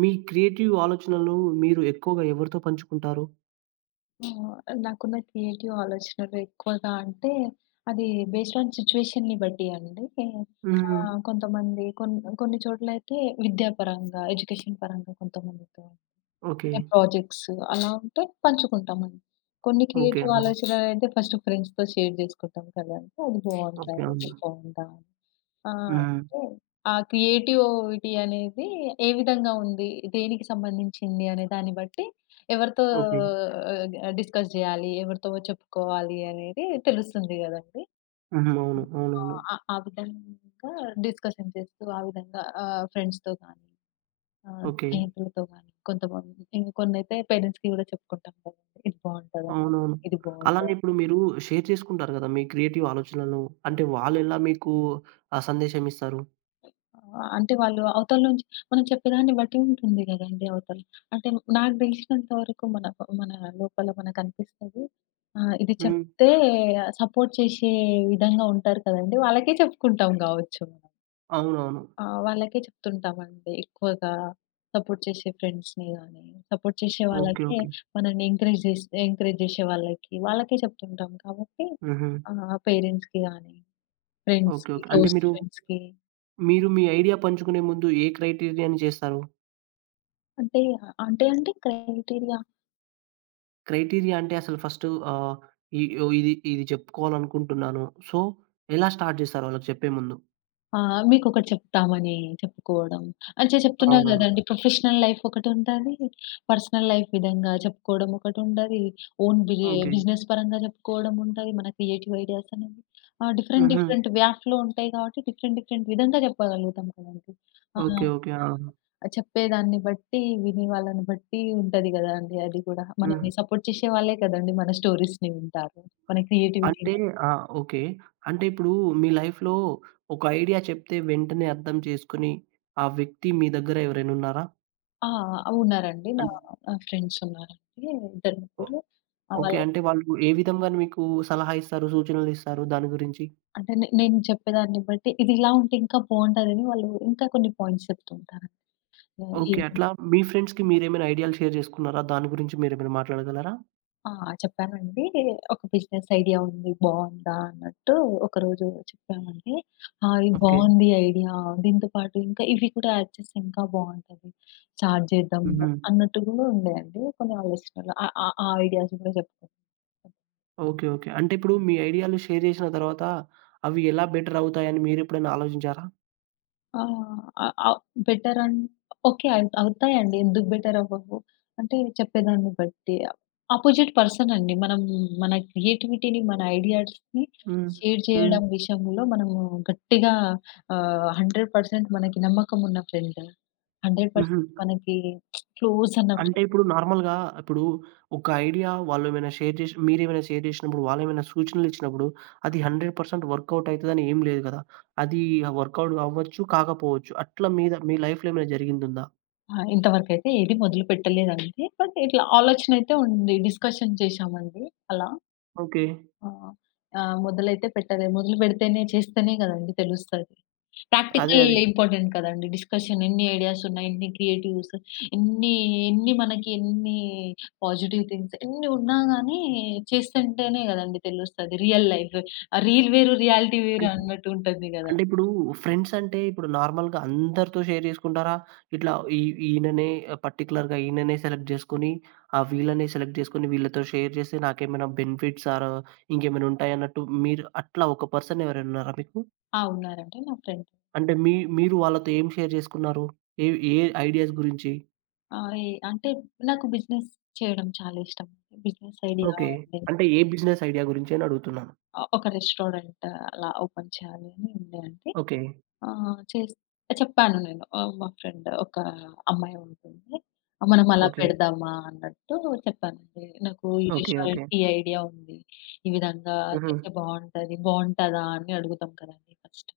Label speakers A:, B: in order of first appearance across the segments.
A: మీ creative ఆలోచనలు మీరు ఎక్కువగా ఎవరితో పంచుకుంటారు?
B: ఆ! నాకున్న క్రియేటివ్ ఆలోచనలెక్కువగా అంటే అది బేస్డ్ ఆన్ సిచ్యుయేషన్‌ని బట్టి అండి.
A: హ్మ్.
B: ఆహ్, కొంతమంది కొన్ కొన్ని చోట్లయితే విద్యా పరంగా, ఎడ్యుకేషన్ పరంగా కొంతమందితో అంటే
A: ఓకే.
B: ప్రొజెక్ట్సు అలా ఉంటే పంచుకుంటాము. కొన్ని
A: ఓకే.
B: క్రియేటివ్
A: ఆ!
B: ఆలోచనలు అంటే ఫస్ట్ ఫ్రెండ్స్‌తో షేర్ చేసుకుంటాం కదా! అది బావుందా?
A: ఓకే.
B: ఇది
A: అవును.
B: బావుందా? ఆహ్,
A: హ్మ్.
B: అయితే ఆ క్రియేటివ్ విటి అనేది ఏ విధంగా ఉంది? దేనికి సంబంధించింది? అనే దాన్ని బట్టి ఎవరితో
A: ఓకే.
B: ఆహ్, డిస్కస్ జేయాలి? ఎవరితో చెప్పుకోవాలి? అనేది తెలుస్తుంది గదండీ.
A: హ్మ్. అవును.
B: హ్మ్. ఆ!
A: అవునవును.
B: ఆ ఆ విధంగా డిస్కషన్ చేస్తూ, ఆ విధంగా ఆహ్, ఫ్రెండ్స్‌తో కానీ, ఆహ్,
A: ఓకే.
B: స్నేహితులతో కానీ, కొంతమంది కొన్నయితే పేరెంట్స్‌కి గూడా చెప్పుకుంటాం కదా! ఇది బావుంటదంటా,
A: అవునవును.
B: ఇది బావుందా?
A: అలానే ఇప్పుడు మీరు షేర్ చేసుకుంటారు కదా మీ క్రియేటివ్ ఆలోచనలు? అంటే వాళ్ళెలా మీకు ఆ సందేశమీస్తారు?
B: ఆహ్, అంటే వాళ్ళు అవతల నుంచి మనం చెప్పేదాన్ని బట్టి ఉంటుంది గదండీ అవతల. అంటే నాకు దెలిసినంత వరకు మన ప మన లోపల మనకనిపిస్తది ఆహ్, ఇది
A: హ్మ్.
B: చెప్తే సపోర్ట్ చేశే విధంగా ఉంటారు కదండీ వాళ్ళకే చెప్పుకుంటాం గావచ్చు మనం.
A: అవునవును.
B: ఆహ్, వాళ్ళకే చెప్తుంటాం అండి. ఎక్కువగా సపోర్ట్ జెసే ఫ్రెండ్స్‌ని గాని, సపోర్ట్ జెసే
A: ఓకే
B: వాళ్ళకే
A: ఓకే.
B: మనల్ని ఎంకరేజ్ జేస్ ఎంకరేజ్ జేసే వాళ్ళకి, వాళ్ళకే చెప్తుంటాం కాబట్టి,
A: హుహు.
B: ఆహ్, పేరెంట్స్‌కి గాని,
A: ఓకే
B: ఫ్రెండ్స్‌కి,
A: ఓకే. అంటే
B: క్లోజ్
A: మీరు,
B: ఫ్రెండ్స్‌కి.
A: మీరు మీ ఐడియా పంచుకునే ముందు ఏ క్రైటీరియా‌ని జేస్తారు?
B: అంటే అంటే అంటే క్రైటీరియా
A: క్రైటీరియా అంటే అసలు ఫస్టు, ఆహ్ ఈ యొ ఇది ఇది చెప్పుకోవాలి అనుకుంటున్నాను. సో ఎలా స్టార్ట్ జేస్తారళ్ళకి చెప్పే ముందు?
B: ఆ! మీకొకటి చెప్తామని చెప్పుకోవడం అన్ చె చెప్తున్నా కదండీ
A: అవునవును.
B: ప్రొఫెషనల్ లైఫ్ ఒకటుంటది. పర్సనల్ లైఫ్ విధంగా చెప్పుకోవడం ఒకటి ఉంటది. Own బిరె
A: okay.
B: బిజినెస్ పరంగా జెప్పుకోవడం ఉంటది, మన క్రియేటివ్ ఐడియాస్ అనేవి ఆ! డిఫరెంట్
A: హుహు.
B: డిఫరెంట్ వ్యాక్‌లో ఉంటాయి కాబట్టి, డిఫరెంట్ డిఫరెంట్ విధంగా చెప్పగలుగుతాం గదండీ. ఆహ్,
A: ఓకే
B: ఆహ్,
A: ఓకే. ఆ!
B: చెప్పేదాన్ని బట్టి, వినే వాళ్ళని బట్టి ఉంటది గదా! అండి. అది కూడా మనల్ని
A: హ్మ్.
B: సపోర్ట్ చేసే వాళ్ళే కదండీ, మన స్టోరీస్‌ని వింటారు. మన క్రియేటివిటీ
A: అంటే ఆ! ఓకే. అంటే ఇప్పుడు మీ లైఫ్‌లో ఒక ఐడియా చెప్తే వెంటనే అర్థం చేసుకొని, ఆ వ్యక్తి మీ దగ్గర ఎవరైనున్నారా?
B: ఆ! ఆ! ఉన్నారండి. నా
A: అన్
B: ఆహ్, ఫ్రెండ్స్ ఉన్నారండి. ఆహ్, 2, 3 ఇద్దరు
A: ఓ
B: ముగ్గురు. ఆహ్,
A: ఓకే.
B: వాళ్ళ
A: అంటే వాళ్ళు ఏ విధంగా మీకు సలహా ఇస్తారు? సూచనలు ఇస్తారు దాని గురించి?
B: అంటే నే నేను చెప్పేదాన్ని బట్టి, ఇది ఇలా ఉంటే ఇంకా బావుంటదని వాళ్ళు ఇంకా కొన్ని పాయింట్స్ చెప్తూ ఉంటారండి. ఆ! ఏం
A: ఓకే. అట్లా మీ ఫ్రెండ్స్‌కి మీరేమైనా ఐడియా‌లు షేర్ చేసుకున్నారా? దాని గురించి మీరేమైనా మాట్లాడగలరా?
B: ఆ! చెప్పానండి. ఒక బిజినెస్ ఐడియా ఉంది. బావుందా? అన్నట్టు ఒకరోజు చెప్పానండి. ఆ! ఇది
A: ఓకే.
B: బావుంది ఐడియా. దీంతో పాటు ఇంకా ఇవి కూడా యాడ్ చేస్తే ఇంకా బావుంటది. స్టార్ట్ జేద్దాం
A: హుహు.
B: అన్నట్టు గూడా ఉండే అండి కొన్ని ఆలోచనలు. ఆ ఆ ఆ ఐడియాస్ కూడా జెప్తా.
A: ఓకే. ఓకే. అంటిప్పుడు మీ ఐడియా‌లు షేర్ చేసిన తరువాత అవి ఎలా బెటరవుతాయని మీరెప్పుడైనా ఆలోచించారా?
B: ఆ! ఆహ్, ఆహ్, బెటర్ అన్ ఓకే. ఐ అవుతాయండి. ఎందుకు బెటరవ్వవు? అంటే చెప్పేదాన్ని బట్టి. అపోజిట్ పర్సనండి మనం మన క్రియేటివిటీ‌ని మన ఐడియాస్‌ని
A: హ్మ్.
B: షేర్
A: హ్మ్.
B: చేయడం విషయంలో మనము గట్టిగా ఆహ్, 100% పర్సెంట్ మనకి నమ్మకం ఉన్న ఫ్రెండ్. 100% పర్సెంట్
A: హుహు.
B: మనకి క్లోజ్ అన్న
A: అంటే ఇప్పుడు నార్మల్‌గా ఇప్పుడు ఒక ఐడియా వాళ్ళు ఏమైనా షేర్ చేసి మీరేమైనా షేర్ చేశినప్పుడు వాళ్లేమైనా సూచనలిచ్చినప్పుడు అది 100% పర్సెంట్ వర్క్‌‌ఔట్ అయితదనేం లేదు గదా! అది ఆహ్, వర్క్‌‌ఔట్ అవ్వచ్చు కాకపోవచ్చు. అట్లా మీద మీ లైఫ్‌లేమైనా జరిగిందుందా?
B: ఆ! ఇంతవరకైతే ఏది మొదలు పెట్టలేదండి. బట్ ఇట్లా ఆలోచన అయితే ఉంది డిస్‌కషన్ చేసామండి అలా.
A: ఓకే.
B: ఆ! మొదలైతే పెట్టలే. మొదలు బెడితేనే చేస్తేనే గదండీ తెలుస్తది!
A: అదే
B: ప్రాక్టికల్
A: అదే.
B: ఇంపార్టెంట్ కదండీ. డిస్‌కషన్ ఎన్ని ఐడియాసున్నాయి ఎన్ని క్రియేటివ్స్ ఎన్ని ఎన్ని మనకి ఎన్ని పాజిటివ్ థింగ్స్ ఎన్ని ఉన్నా గాని చేస్తుంటేనే గదండీ తెలుస్తది రియల్ లైఫ్! ఆహ్, రీల్ వేరు రియాలిటీ
A: అన్
B: వేరు
A: అంటే
B: అన్నట్టు ఉంటది గదా!
A: అంటే ఇప్పుడు ఫ్రెండ్స్ అంటే ఇప్పుడు నార్మల్‌గా అందరితో షేర్ జేసుకుంటారా? ఇట్లా ఇ ఈయననే ఆహ్, పార్టిక్యులర్‌గా ఈయననే సెలెక్ట్ జేసుకొని ఆహ్ వీళ్ళనే సెలెక్ట్ జేసుకొని వీళ్ళతో షేర్ జేస్తే నాకేమైనా బెనిఫిట్స్ ఆర్ ఇంకేమైనుంటాయన్నట్టు మీరు అట్లా ఒక పర్సన్ ఎవరైనా ఉన్నారా మీకు?
B: ఆ! ఉన్నారండి నా ఫ్రెండ్.
A: అంటే మీ మీరు వాళ్ళతో ఏం షేర్ జేసుకున్నారు ఏ ఏ ఐడియాస్ గురించి?
B: ఆ! ఈ అంటే నాకు బిజినెస్ చేయడం చాలా ఇష్టం. Business idea
A: okay.
B: ఉంది.
A: అంటే ఏ బిజినెస్ ఐడియా గురించి అనడుగుతున్నాను.
B: ఆహ్, ఒక రెస్టారెంట్ అలా ఓపెన్ చేయాలని ఉండే అండి.
A: ఓకే.
B: ఆ! చెస్ట్ చెప్పాను నేను ఆహ్, మా ఫ్రెండ్ ఒక అమ్మాయుంటుందండి. మనం అలా
A: ఓకే.
B: పెడదామా అన్నట్టు చెప్పానండి. నాకు ఈ
A: ఓకే. ఓకే.
B: రెస్టారెంట్ ఈ ఐడియా ఉంది. ఈ విధంగా
A: హుహు.
B: చేస్తే బావుంటది బావుంటదా? అడుగుతం కదండి! ఫస్ట్.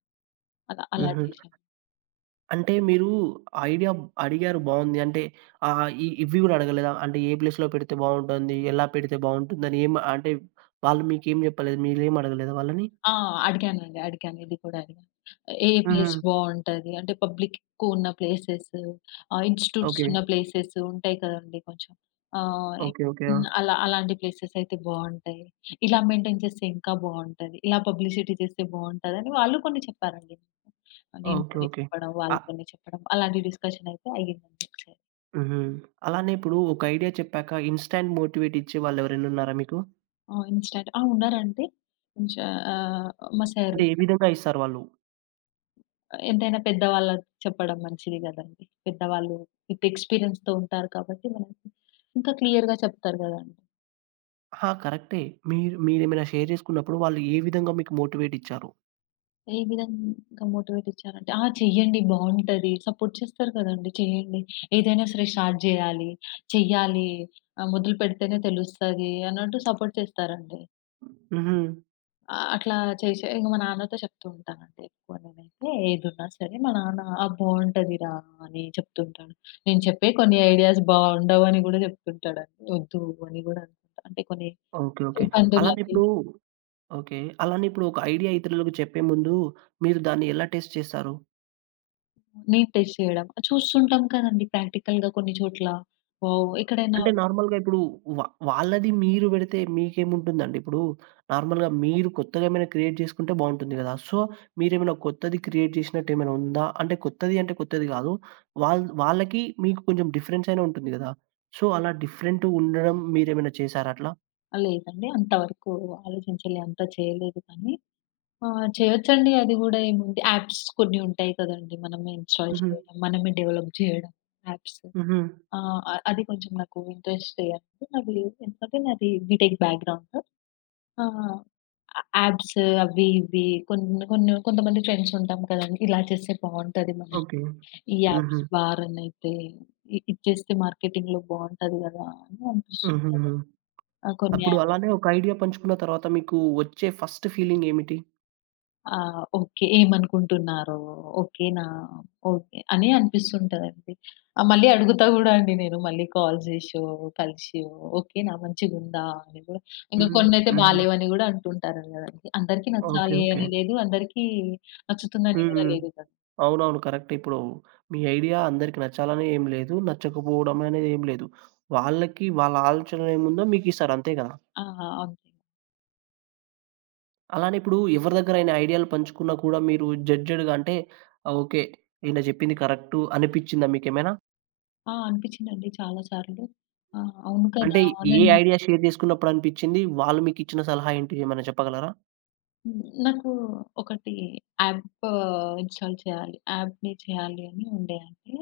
B: అలా అలా
A: హుహు.
B: చేసాం.
A: అంటే మీరు ఐడియా అడిగారు. బావుంది. అంటే ఆహ్, ఇ ఇవి గూడా అడగలేదా? అంటే ఏ ప్లేస్‌లో పెడితే బావుంటుంది? ఎలా పెడితే బావుంటుందని? ఏం అంటే వాళ్ళు మీకేం జేప్పలేదు. మీరేం అడగలేదా వాళ్ళని?
B: ఆ! అడిగానండి. అడిగాను. ఇది కూడా అడిగాను. "ఏ ప్లేస్
A: హుహు.
B: బావుంటది? అంటే పబ్లిక్ ఎక్కువున్న ప్లేసెస్, ఆహ్, ఇన్‌స్టిట్యూట్స్ ఉన్న
A: ఓకే.
B: ప్లేసెస్ ఉంటాయి కదండీ కొంచెం. ఆహ్, ఇం
A: ఓకే. ఓకే.
B: హ్మ్.
A: ఆ!
B: ఆలా అలాంటి ప్లేసెస్ అయితే బావుంటాయి. ఇలా మెయింటైన్ చేస్తే ఇంకా బావుంటది, ఇలా పబ్లిసిటీ చేస్తే బావుంది" అని, వాళ్ళు కొన్ని చెప్పారండి. అది నేను
A: ఓకే.
B: కొన్ని
A: ఓకే.
B: చెప్పడం, వాళ్ళు
A: అహ్
B: కొన్ని చెప్పడం అలాంటి డిస్‌కషన్ అయితే అయింది.
A: హుహు. అలానే ఇప్పుడు ఒక ఐడియా చెప్పాక ఇన్‌స్టాంట్ మోటివేట్ ఇచ్చే వాళ్లెవరైనున్నారా మీకు?
B: ఆ! ఇన్‌స్టాంట్ ఆ! ఉన్నారంటే? ఉంచా. ఆహ్, మా సారు
A: అంటే ఏ
B: ఉన్న
A: విధంగా ఇస్తారు వాళ్ళు?
B: ఎంతైనా పెద్దవాళ్ళ చెప్పడం మంచిది గదండి. పెద్దవాళ్ళు విత్ ఎక్స్‌పీరియన్స్‌‌తో ఉంటారు కాబట్టి, ఇంకా క్లియర్‌గా చెప్తారు గదండి.
A: ఆ! కరెక్టే. మీరు మీరేమైనా షేర్ జేసుకున్నప్పుడు, వాళ్ళు ఏ విధంగా మీకు మోటివేటిచ్చారు?
B: ఏ విధంగా మోటివేటిచ్చారంటే ఆ! చేయండి. బావుంటది. సపోర్ట్ చేస్తారు కదండి. చేయండి. ఏదైనా సరే స్టార్ట్ జేయాలి. చెయ్యాలి. ఆహ్, మొదలు పెడితేనే తెలుస్తది, అన్నట్టు సపోర్ట్ చేస్తారండి.
A: హుహు.
B: ఆ! అట్లా చేసే ఇంక, మా నాన్నతో చెప్తూంటానండి. ఎక్కువ నేనైతే ఏదున్నా సరే, మా నాన్న "ఆ! బావుంటది రా" అని చెప్తూ ఉంటాను. నేను చెప్పే కొన్ని ఐడియాస్ బావుండవని గూడా చెప్తుంటాడంటే, ఒద్దు అని గూడా అంటే కొన్ని
A: ఓకే. ఓకే. అలానే
B: ఇబ్బందులవి.
A: ఇప్పుడూ ఓకే. అలానే ఇప్పుడు ఒక ఐడియా ఇతరులకు చెప్పే ముందు, మీరు దాన్ని ఎలా టెస్ట్ చేస్తారు?
B: నీ టెస్ట్ చేయడం. చూస్తుంటాం కదండి! ప్రాక్టికల్‌గా కొన్ని చోట్ల. వావ్! ఎక్కడైనా
A: అంటే నార్మల్‌గా ఇప్పుడు. వ వాళ్ళది మీరు బెడితే మీకేముంటుందండి? ఇప్పుడు, నార్మల్‌గా మీరు కొత్తగేమైనా, క్రియేట్ జేసుకుంటే బావుంటుంది గదా! సో, మీరేమైనా కొత్తది క్రియేట్ జేసినట్టేమైనా ఉందా? అంటే కొత్తదీ అంటే, కొత్తది గాదు. వాళ్ వాళ్ళకి, మీకు కొంచం డిఫరెన్సయినా ఉంటుంది గదా! సో, అలా డిఫరెంటుండడం మీరేమైనా చేసారట్లా?
B: ఆ లేదండి. అంత వరకు ఆలోచించలే అంత చేయలేదు కానీ, ఆహ్, చేయొచ్చండి అది గూడా ఏముంది యాప్స్ కొన్ని ఉంటాయి కదండీ. మనమే ఇన్‌స్టాల్
A: హుహు.
B: చేయడం, మనమే డెవలప్ జేయడం, యాప్సు.
A: హుహు.
B: ఆహ్ అ అది కొంచెం నాకు ఇంట్రెస్టే అండి. మళ్లీ ఎందుకంటే నాది బిటెక్ బ్యాక్‌గ్రౌండు. ఆహ్ య యాప్సు అవి ఇవి కొన్ని కొన్ని కొంతమంది ఫ్రెండ్స్ ఉంటాం కదండి. ఇలా చేస్తే బావుంటదేమో?
A: ఓకే.
B: ఈ యాప్స్
A: హుహు.
B: బా రన్నయితై. ఇ ఇది చేస్తే మార్కెటింగ్‌లో బావుంటది గదా! అని అనిపిస్తుంటది.
A: హుహుహు.
B: ఆ! కొన్ని
A: అప్పుడు
B: యాప్స్
A: అలానే ఒక ఐడియా పంచుకున్న తరువాత మీకు ఒచ్చే ఫస్ట్ ఫీలింగ్ ఏమిటి?
B: ఆ! ఓకే. ఏమనుకుంటున్నారో? ఓకే నా? ఓకే, అని అనిపిస్తుంటదండి. ఆ మళ్ళీ అడుగుతా గూడా అండి నేను మళ్ళి కాల్ జేసో, కలిసో ఓకేనా మంచిగుందా? అని కూడా. ఇంక
A: హ్మ్.
B: కొన్నయితే
A: హ్మ్.
B: బాలేవు అని గూడా అంటుంటారు కదండి. అందరికి
A: ఓకే.
B: నచ్చాలి
A: ఓకే.
B: అని లేదు, అందరికి నచ్చుతుంది అని గూడా
A: హ్మ్.
B: లేదు కదా!
A: అవునవును. కరెక్టే. ఇప్పుడు మీ ఐడియా అందరికి నచ్చాలని ఏమి లేదు. నచ్చకపోవడమనేది ఏమి లేదు. వాళ్ళకి వాళ్ళ ఆలోచన ఏముందో మీకిస్తారు. అంతే గదా!
B: ఆ! అంతే.
A: అలానే ఇప్పుడు ఎవరి దగ్గరైనా ఐడియా‌లు పంచుకున్నా కూడా మీరు జడ్జ్‌డ్‌గా అంటే, ఓకే. ఈయన జెప్పింది కరెక్టు అనిపిచ్చిందా మీకేమైనా?
B: ఆ! అనిపిచ్చిందండి చాలా సార్లు. ఆ! అవును కదా!
A: అంటే ఏ
B: అవునన్
A: ఐడియా షేర్ జేసుకున్నప్పుడు అనిపిచ్చింది? వాళ్ళు మీకిచ్చిన సలహా ఏంటి ఏమైనా చెప్పగలరా?
B: హ్మ్. నాకు ఒకటి యాప్పు ఇన్‌స్టా‌ల్ చేయాలి, యాప్‌ని చేయాలి అని ఉండే అండి.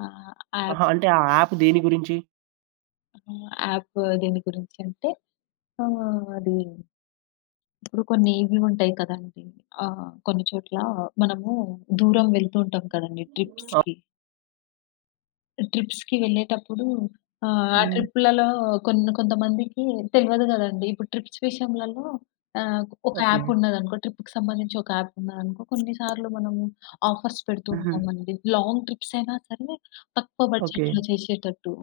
B: ఆహ్ యాప్
A: అహా! అంటే ఆ యాప్ దేని గురించి?
B: ఆహ్, యాప్ దేని గురించి అంటే ఆహ్, అది ఇప్పుడు కొన్ని ఇవి ఉంటాయి కదండీ ఆహ్, కొన్ని చోట్ల మనము దూరం వెళ్తూ ఉంటాం కదండీ
A: ఆప్
B: ట్రిప్స్‌కి. ట్రిప్స్‌కి వెళ్ళేటప్పుడు ఆహ్, ఆ
A: హ్మ్.
B: ట్రిప్పులలో కొన్ని కొంతమందికి తెలువదు గదండీ. ఇప్పుడు ట్రిప్స్ విషయంలలో ఆహ్, ఒక
A: ఓకే.
B: యాపున్నదనుకో ట్రిప్పు‌కి సంబంధించి ఒక యాపున్నదనుకో కొన్నిసార్లు మనము ఆఫర్స్ పెడుతూ
A: హుహు.
B: ఉంటామండి, లాంగ్ ట్రిప్స్ అయినా సరే తక్కువ
A: ఓకే.
B: బడ్జెట్‌లో చేసేటట్టు,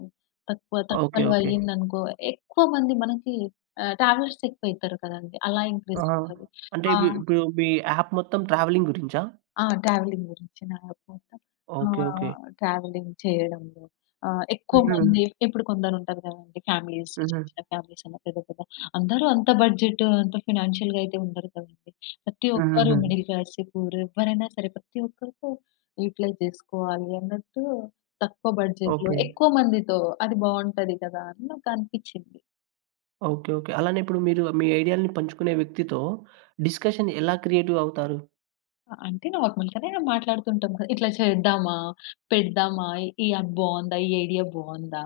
B: తక్కువ
A: ఓకే.
B: తక్కువలో
A: ఓకే.
B: అయ్యిందనుకో ఎక్కువ మంది మనకి ఆహ్, ట్రావెలర్స్ ఎక్కువయితారు కదండీ, అలా
A: ఆహా!
B: ఇంక్రీజవుతారు.
A: అంటే
B: ఆ!
A: ఇప్ ఇప్పుడు మీ యాప్ మొత్తం ట్రావెలింగ్ గురించా?
B: ఆ! ట్రావెలింగ్ గురించి నా యాప్ మొత్తం.
A: ఓకే. ఓకే.
B: ఆహ్, ట్రావెలింగ్ చెయ్యడంలో ఆహ్, ఎక్కువ మంది
A: హుహు.
B: ఇప్పుడు కొందరుంటారు గదండీ ఫామిలీస్ చిన్న
A: హుహు.
B: చిన్న ఫ్యామిలీసన్నా, పెద్ద పెద్ద అందరూ అంత బడ్జెటు, అంత ఫినాన్షియల్‌గా అయితే ఉండరు కదండీ. ప్రతి ఒక్కరు
A: హుహుహు.
B: మిడిల్ క్లాసే, పూర్, ఎవ్వరైనా సరే, ప్రతి ఒక్కరికో యుటిలైజ్ జేసుకోవాలి అన్నట్టు తక్కువ బడ్జెట్‌లో,
A: ఓకే.
B: ఎక్కువ మందితో అది బావుంటది కదా! అని నాకనిపిచ్చింది.
A: ఓకే. ఓకే. అలానే ఇప్పుడు మీరు మీ ఐడియా‌లని పంచుకునే వ్యక్తితో డిస్కషన్ ఎలా క్రియేటివ్ అవుతారు?
B: అంటే, నార్మల్‌గానే మాట్లాడుతుంటాం క ఇట్లా చేద్దామా? పెడదామా? ఈ యాప్ బావుందా? ఈ ఐడియా బావుందా?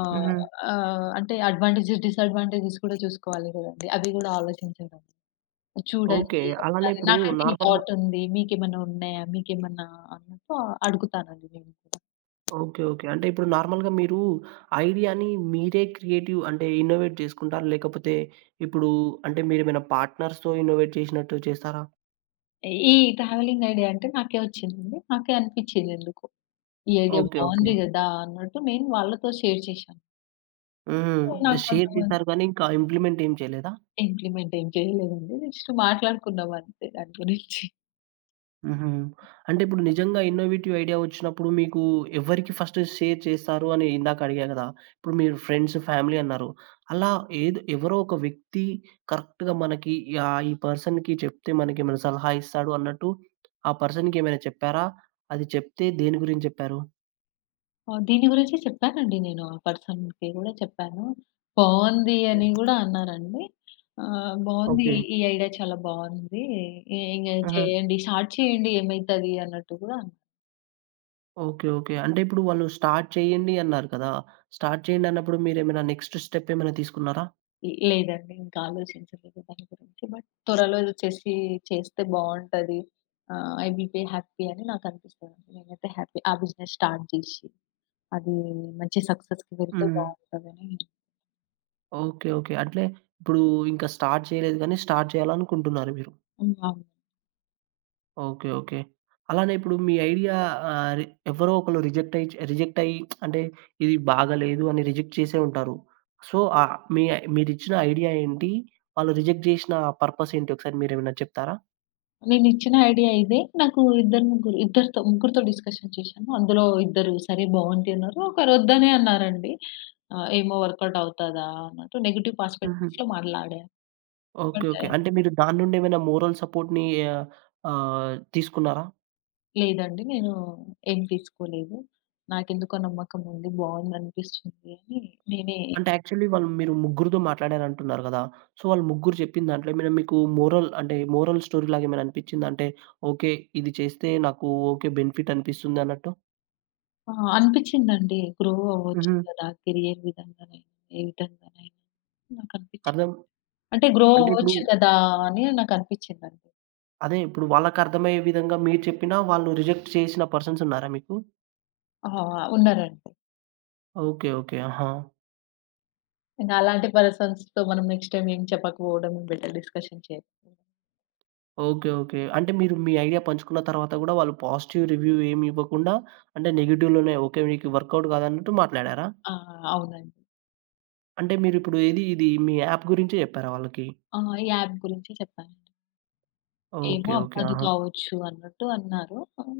B: ఆహ్,
A: హుహు.
B: ఆహ్, అంటే, అడ్వాంటేజ్, డిసాడ్వాంటేజేస్ కూడా చూసుకోవాలి కదండీ! అది గూడా ఆలోచించడం.
A: ఓకే.
B: చూడండి,
A: అలానే
B: నాది
A: ఇప్పుడు
B: నాకైతే ఈ
A: నార్మల్‌గా
B: థాట్ ఉంది. మీకేమైనా ఉన్నాయా? మీకేమన్నా అన్నట్టు అడుగుతానండి నేను కూడా.
A: ఓకే. ఓకే. అంటే, ఇప్పుడు నార్మల్‌గా మీరు ఐడియా‌ని మీరే క్రియేటివ్ అంటే, ఇన్నోవేట్ చేసుకుంటారా? లేకపోతే, ఇప్పుడు అంటే, మీరేమైనా పార్ట్నర్స్‌తో ఇన్నోవేట్ చేసినట్టు చేస్తారా?
B: ఈ ట్రావెలింగ్ ఐడియా అంటే, నాకే ఒచ్చిందండి. నాకే అనిపిచ్చిం‌ది ఎందుకో, ఈ ఐడియా
A: ఓకే.
B: బావుంది
A: ఓకే.
B: గదా! అన్నట్టు నేను వాళ్ళతో షేర్ చేశా.
A: హుహు.
B: హ్మ్.
A: అంటే
B: నాకు
A: షేర్
B: కొంతమంది
A: జేసారు గానీ, ఇంకా ఇంప్లిమెంట్ ఏం చేయలేదా?
B: ఇంప్లిమెంట్ ఏం చేయలేదండి. జస్ట్ మాట్లాడుకున్నాం అంతే దాని గురించి.
A: హుహు. అంటే, ఇప్పుడు నిజంగా ఇన్నోవేటివ్ ఐడియా ఒచ్చినప్పుడు మీకు ఎవరికి ఫస్ట్ షేర్ చేస్తారు అని ఇందాక అడిగా కదా! ఇప్పుడు మీరు ఫ్రెండ్స్, ఫ్యామిలీ అన్నారు. అలా, ఏద్ ఎవరో ఒక వ్యక్తి కరెక్ట్‌గా మనకి ఈ ఆ ఈ పర్సన్‌కి చెప్తే మనకి ఏమైనా సలహా ఇస్తాడు అన్నట్టు, ఆ పర్సన్‌కి ఏమైనా చెప్పారా? అది చెప్తే దేని గురించి చెప్పారు?
B: ఆ! దీని గురించి జెప్పానండి. నేను ఆ పర్సన్‌కి గూడా చెప్పాను. "బాగుంది"
A: హ్మ్.
B: అని గూడా అన్నారండి. "ఆహ్, బావుంది
A: ఓకే.
B: ఈ ఐడియా చాలా బాగుంది. ఇగ
A: ఆహా!
B: చేయండి స్టార్ట్ చేయండి ఏమైతది" అన్నట్టు గూడా అన్
A: ఓకే. ఓకే. అంటే ఇప్పుడు వాళ్ళు స్టార్ట్ చేయండి అన్నారు కదా! స్టార్ట్ చేయండన్నప్పుడు మీరేమైనా నెక్స్ట్ స్టెప్ ఏమైనా తీసుకున్నారా?
B: లేదండి. ఇంకా ఆలోచించలేదు దాని గురించి బట్ త్వరలో ఏదో చేసి చేస్తే బాగుంటది. ఆహ్, ఐ విల్ బి హ్యాపీ అని నాకనిపిస్తుంది. నేనైతే హ్యాపీ ఆ బిజినెస్ స్టార్ట్ జేసి, అది మంచి సక్సెస్‌కి వెళ్తే
A: హ్మ్.
B: బావుంటదని
A: ఓకే. ఓకే. అంటే ఇప్పుడు ఇంకా స్టార్ట్ చేయలేదు గానీ, స్టార్ట్ చేయాలనుకుంటున్నారు మీరు?
B: హ్మ్. అవును.
A: Okay okay. అలానే ఇప్పుడు మీ ఐడియా ఆహ్, ఎవరో ఒకరు రిజెక్ట్ అయ్యి చే రిజెక్ట్ అయ్యి అంటే ఇది బాగాలేదు అని రిజెక్ట్ జేసే ఉంటారు. సో ఆహ్, మీ ఐ మీరిచ్చిన ఐడియా ఏంటి? వాళ్ళు రిజెక్ట్ జేసిన ఆహ్, పర్పస్ ఏంటి? ఒకసారి మీరేమైనా చెప్తారా?
B: నేనేచ్చిన ఐడియా ఇదే. నాకు ఇద్దరు ముగ్గురు ఇద్దరితో ముగ్గురితో డిస్కషన్ జేశాను. అందులో ఇద్దరు "సరే బాగుంది" అన్నారు. ఒకరు "ఒద్దనే అన్నారు" అండి. ఆహ్, "ఏమో వర్క్‌ ఔట్ అవుతదా?" అన్నట్టు నెగెటివ్
A: హుహు.
B: ప్రాస్పె‌క్టివ్‌లో మాట్లాడారు.
A: ఓకే.
B: అంటే
A: ఓకే. అంటే మీరు దాని నుండేమైనా మోరల్ సపోర్ట్‌ని ఆహ్, ఆహ్, తీసుకున్నారా?
B: లేదండి. నేను ఏం తీసుకోలేదు. నాకెందుకో నమ్మకం ఉంది. బావుందనిపిస్తుందని నేనే
A: అంటే యాక్చువల్లీ వాళ్ళు మీరు ముగ్గురితో మాట్లాడారంటున్నారు గదా! సో వాళ్ళు ముగ్గురు జప్పిన దాంట్లో మీకు మోరల్ అంటే మోరల్ స్టోరీలాగేమైనా అనిపిచ్చిందా? అంటే ఓకే. ఇది చేస్తే నాకు ఓకే. బెనిఫిట్ అనిపిస్తుందన్నట్టు.
B: ఆ! అనిపిచ్చిందండి. గ్రో అవ్వచ్చు
A: హుహు.
B: కదా! కేరియర్ విధంగానైనా ఏ విధంగానైనా నాకనిపించ్చింది.
A: అర్థం
B: అంటే గ్రో
A: అంటే ఇప్పుడు
B: అవ్వచ్చు కదా! అని నాకనిపిచ్చిందండి.
A: అదే ఇప్పుడు వాళ్ళకర్థమయ్యే విధంగా మీరు చెప్పినా వాళ్ళు రిజెక్ట్ చేసిన పర్సన్స్ ఉన్నారా మీకు?
B: ఆ! ఉన్నారండి.
A: ఓకే. ఓకే. ఆహా!
B: ఇంక అలాంటి పర్సన్స్‌తో మనం నెక్స్ట్ టైమ్ ఏం చెప్పకపోవడం బెటరు డిస్కషన్ చేయాకూడదు.
A: ఓకే. ఓకే. అంటే మీరు మీ ఐడియా పంచుకున్న తరువాత గూడా వాళ్ళు పాజిటివ్ రివ్యూ ఏం ఇవ్వకుండా అంటే నెగెటివ్‌లోనే ఓకే. మీకు వర్క్‌అవుట్ కాదన్నట్టు మాట్లాడారా?
B: ఆ! అవునండి.
A: అంటే మీరిప్పుడు ఏది ఇది మీ యాప్ గురించే చెప్పారా వాళ్ళకి?
B: ఆ! ఈ యాప్ గురించి చెప్పానండి. ఏమో
A: ఓకే. ఓకే.
B: అవ్వదు
A: ఆహా!
B: కావచ్చు అన్నట్టు అన్నారు. ఆహ్,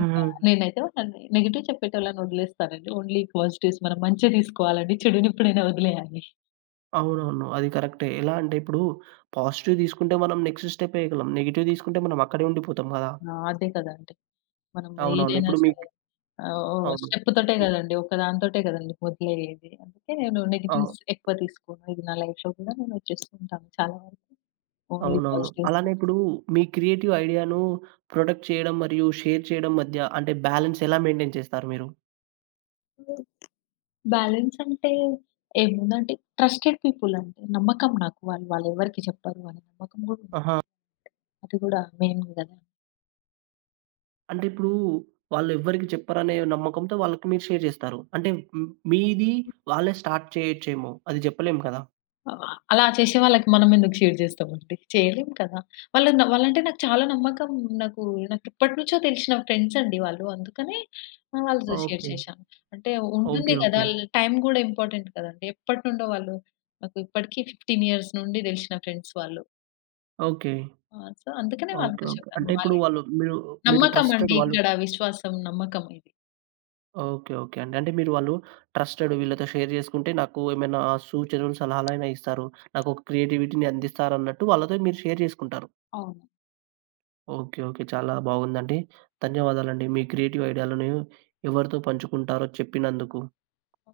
B: ఇంకా
A: హుహు.
B: నేనైతే నెగెటివ్ చెప్పేటోళ్ళనొదిలేస్తానండి. ఓన్లీ పాజిటివ్స్ మనం మంచే తీసుకోవాలి చెడునెప్పుడైనా వదిలేయాలి.
A: అవునవును. అది కరెక్టే. ఎలా అంటే ఇప్పుడు పాజిటివ్ తీసుకుంటే మనం నెక్స్ట్ స్టెప్ ఏయగలం. నెగెటివ్ తీసుకుంటే మనం అక్కడే ఉండిపోతాం గదా!
B: ఆ! అదే కదా! అంటే మనం
A: అవునవును.
B: ఏదైనా
A: ఇప్పుడు
B: సరే,
A: మీకు
B: ఆహ్,
A: అవును.
B: స్టెప్పుతోటే
A: హ్మ్.
B: కదండీ ఒకదానితోటే కదండీ మొదలయ్యేది. అందుకే నో
A: ఆ!
B: నెగెటివ్స్ ఎక్కువ తీసుకోను. ఇది నా లైఫ్‌లో కూడా నేను చేస్తూంటాను, చాలా వరకు ఓన్లీ
A: అవునవును.
B: పాజిటివ్స్‌ ‌తీస్
A: అలానే ఇప్పుడు మీ క్రియేటివ్ ఐడియా‌ను ప్రొటెక్ట్ చేయడం మరియు షేర్ చేయడం మధ్య అంటే బాలన్స్ ఎలా మెయింటైన్ చేస్తారు మీరు?
B: హ్మ్. బ్యాలన్స్ అంటే ఏముందంటే ట్రస్టెడ్ పీపుల్ అండి. నమ్మకం నాకు వాళ్ళు వాళ్లెవరికీ చెప్పరు అని నమ్మకం కూడా ఉంది.
A: ఆహా!
B: అది కూడా మెయిన్ గదా!
A: అంటే ఇప్పుడు వాళ్లెవ్వరికీ చెప్పరనే నమ్మకంతో వాళ్ళకి మీరు షేర్ చేస్తారు. అంటే హ్మ్. మీది
B: హ్మ్.
A: వాళ్ళే స్టార్ట్ చేయొచ్చేమో? అది చెప్పలేం కదా?
B: ఆహ్, ఆ! అలా చేసే వాళ్ళకి మనం ఎందుకు షేర్ చేస్తాం అండి? చేయలేం కదా! వాళ్ళు న వాళ్ళంటే అంటే నాకు చాలా నమ్మకం. నాకు నాకెప్పటి నుంచో తెలిసిన ఫ్రెండ్స్ అండి వాళ్ళు. అందుకనే ఆహ్, వాళ్ళతో షేర్
A: ఓకే.
B: చేశా. అంటే
A: ఓకే.
B: ఉంటుంది కదా!
A: ఓకే.
B: ల్ టైం కూడా ఇంపార్టెంట్ కదా అండి! ఎప్పటి నుండో వాళ్ళు నాకు ఇప్పటికి 15 ఇయర్స్ నుండి దెలిసిన ఫ్రెండ్స్ వాళ్ళు.
A: ఓకే.
B: ఆ! సో, అందుకనే
A: ఓకే.
B: వాళ్ళతో
A: ఓకే.
B: చెప్తాను.
A: అంటే ఇప్పుడు
B: వాళ్ళే
A: వాళ్ళు మీరు మీరు
B: నమ్మకం అండి.
A: ట్రస్టెడ్ వాళ్ళు
B: ఇక్కడ విశ్వాసం, నమ్మకం ఇది.
A: ఓకే. ఓకే అండి. అంటే మీరు వాళ్ళు ట్రస్టెడ్ వీళ్ళతో షేర్ చేసుకుంటే నాకు ఏమైనా సూచనలు, సలహాలైన ఇస్తారు. నాకొక క్రియేటివిటీ‌ని అందిస్తారన్నట్టు వాళ్ళతో మీరు షేర్ చేసుకుంటారు.
B: అవును.
A: ఓకే. ఓకే. చాలా బావుందండి. ధన్యవాదాలండి. మీ క్రియేటివ్ ఐడియా‌లను ఎవరితో పంచుకుంటారో చెప్పినందుకు.
B: ఓహ్!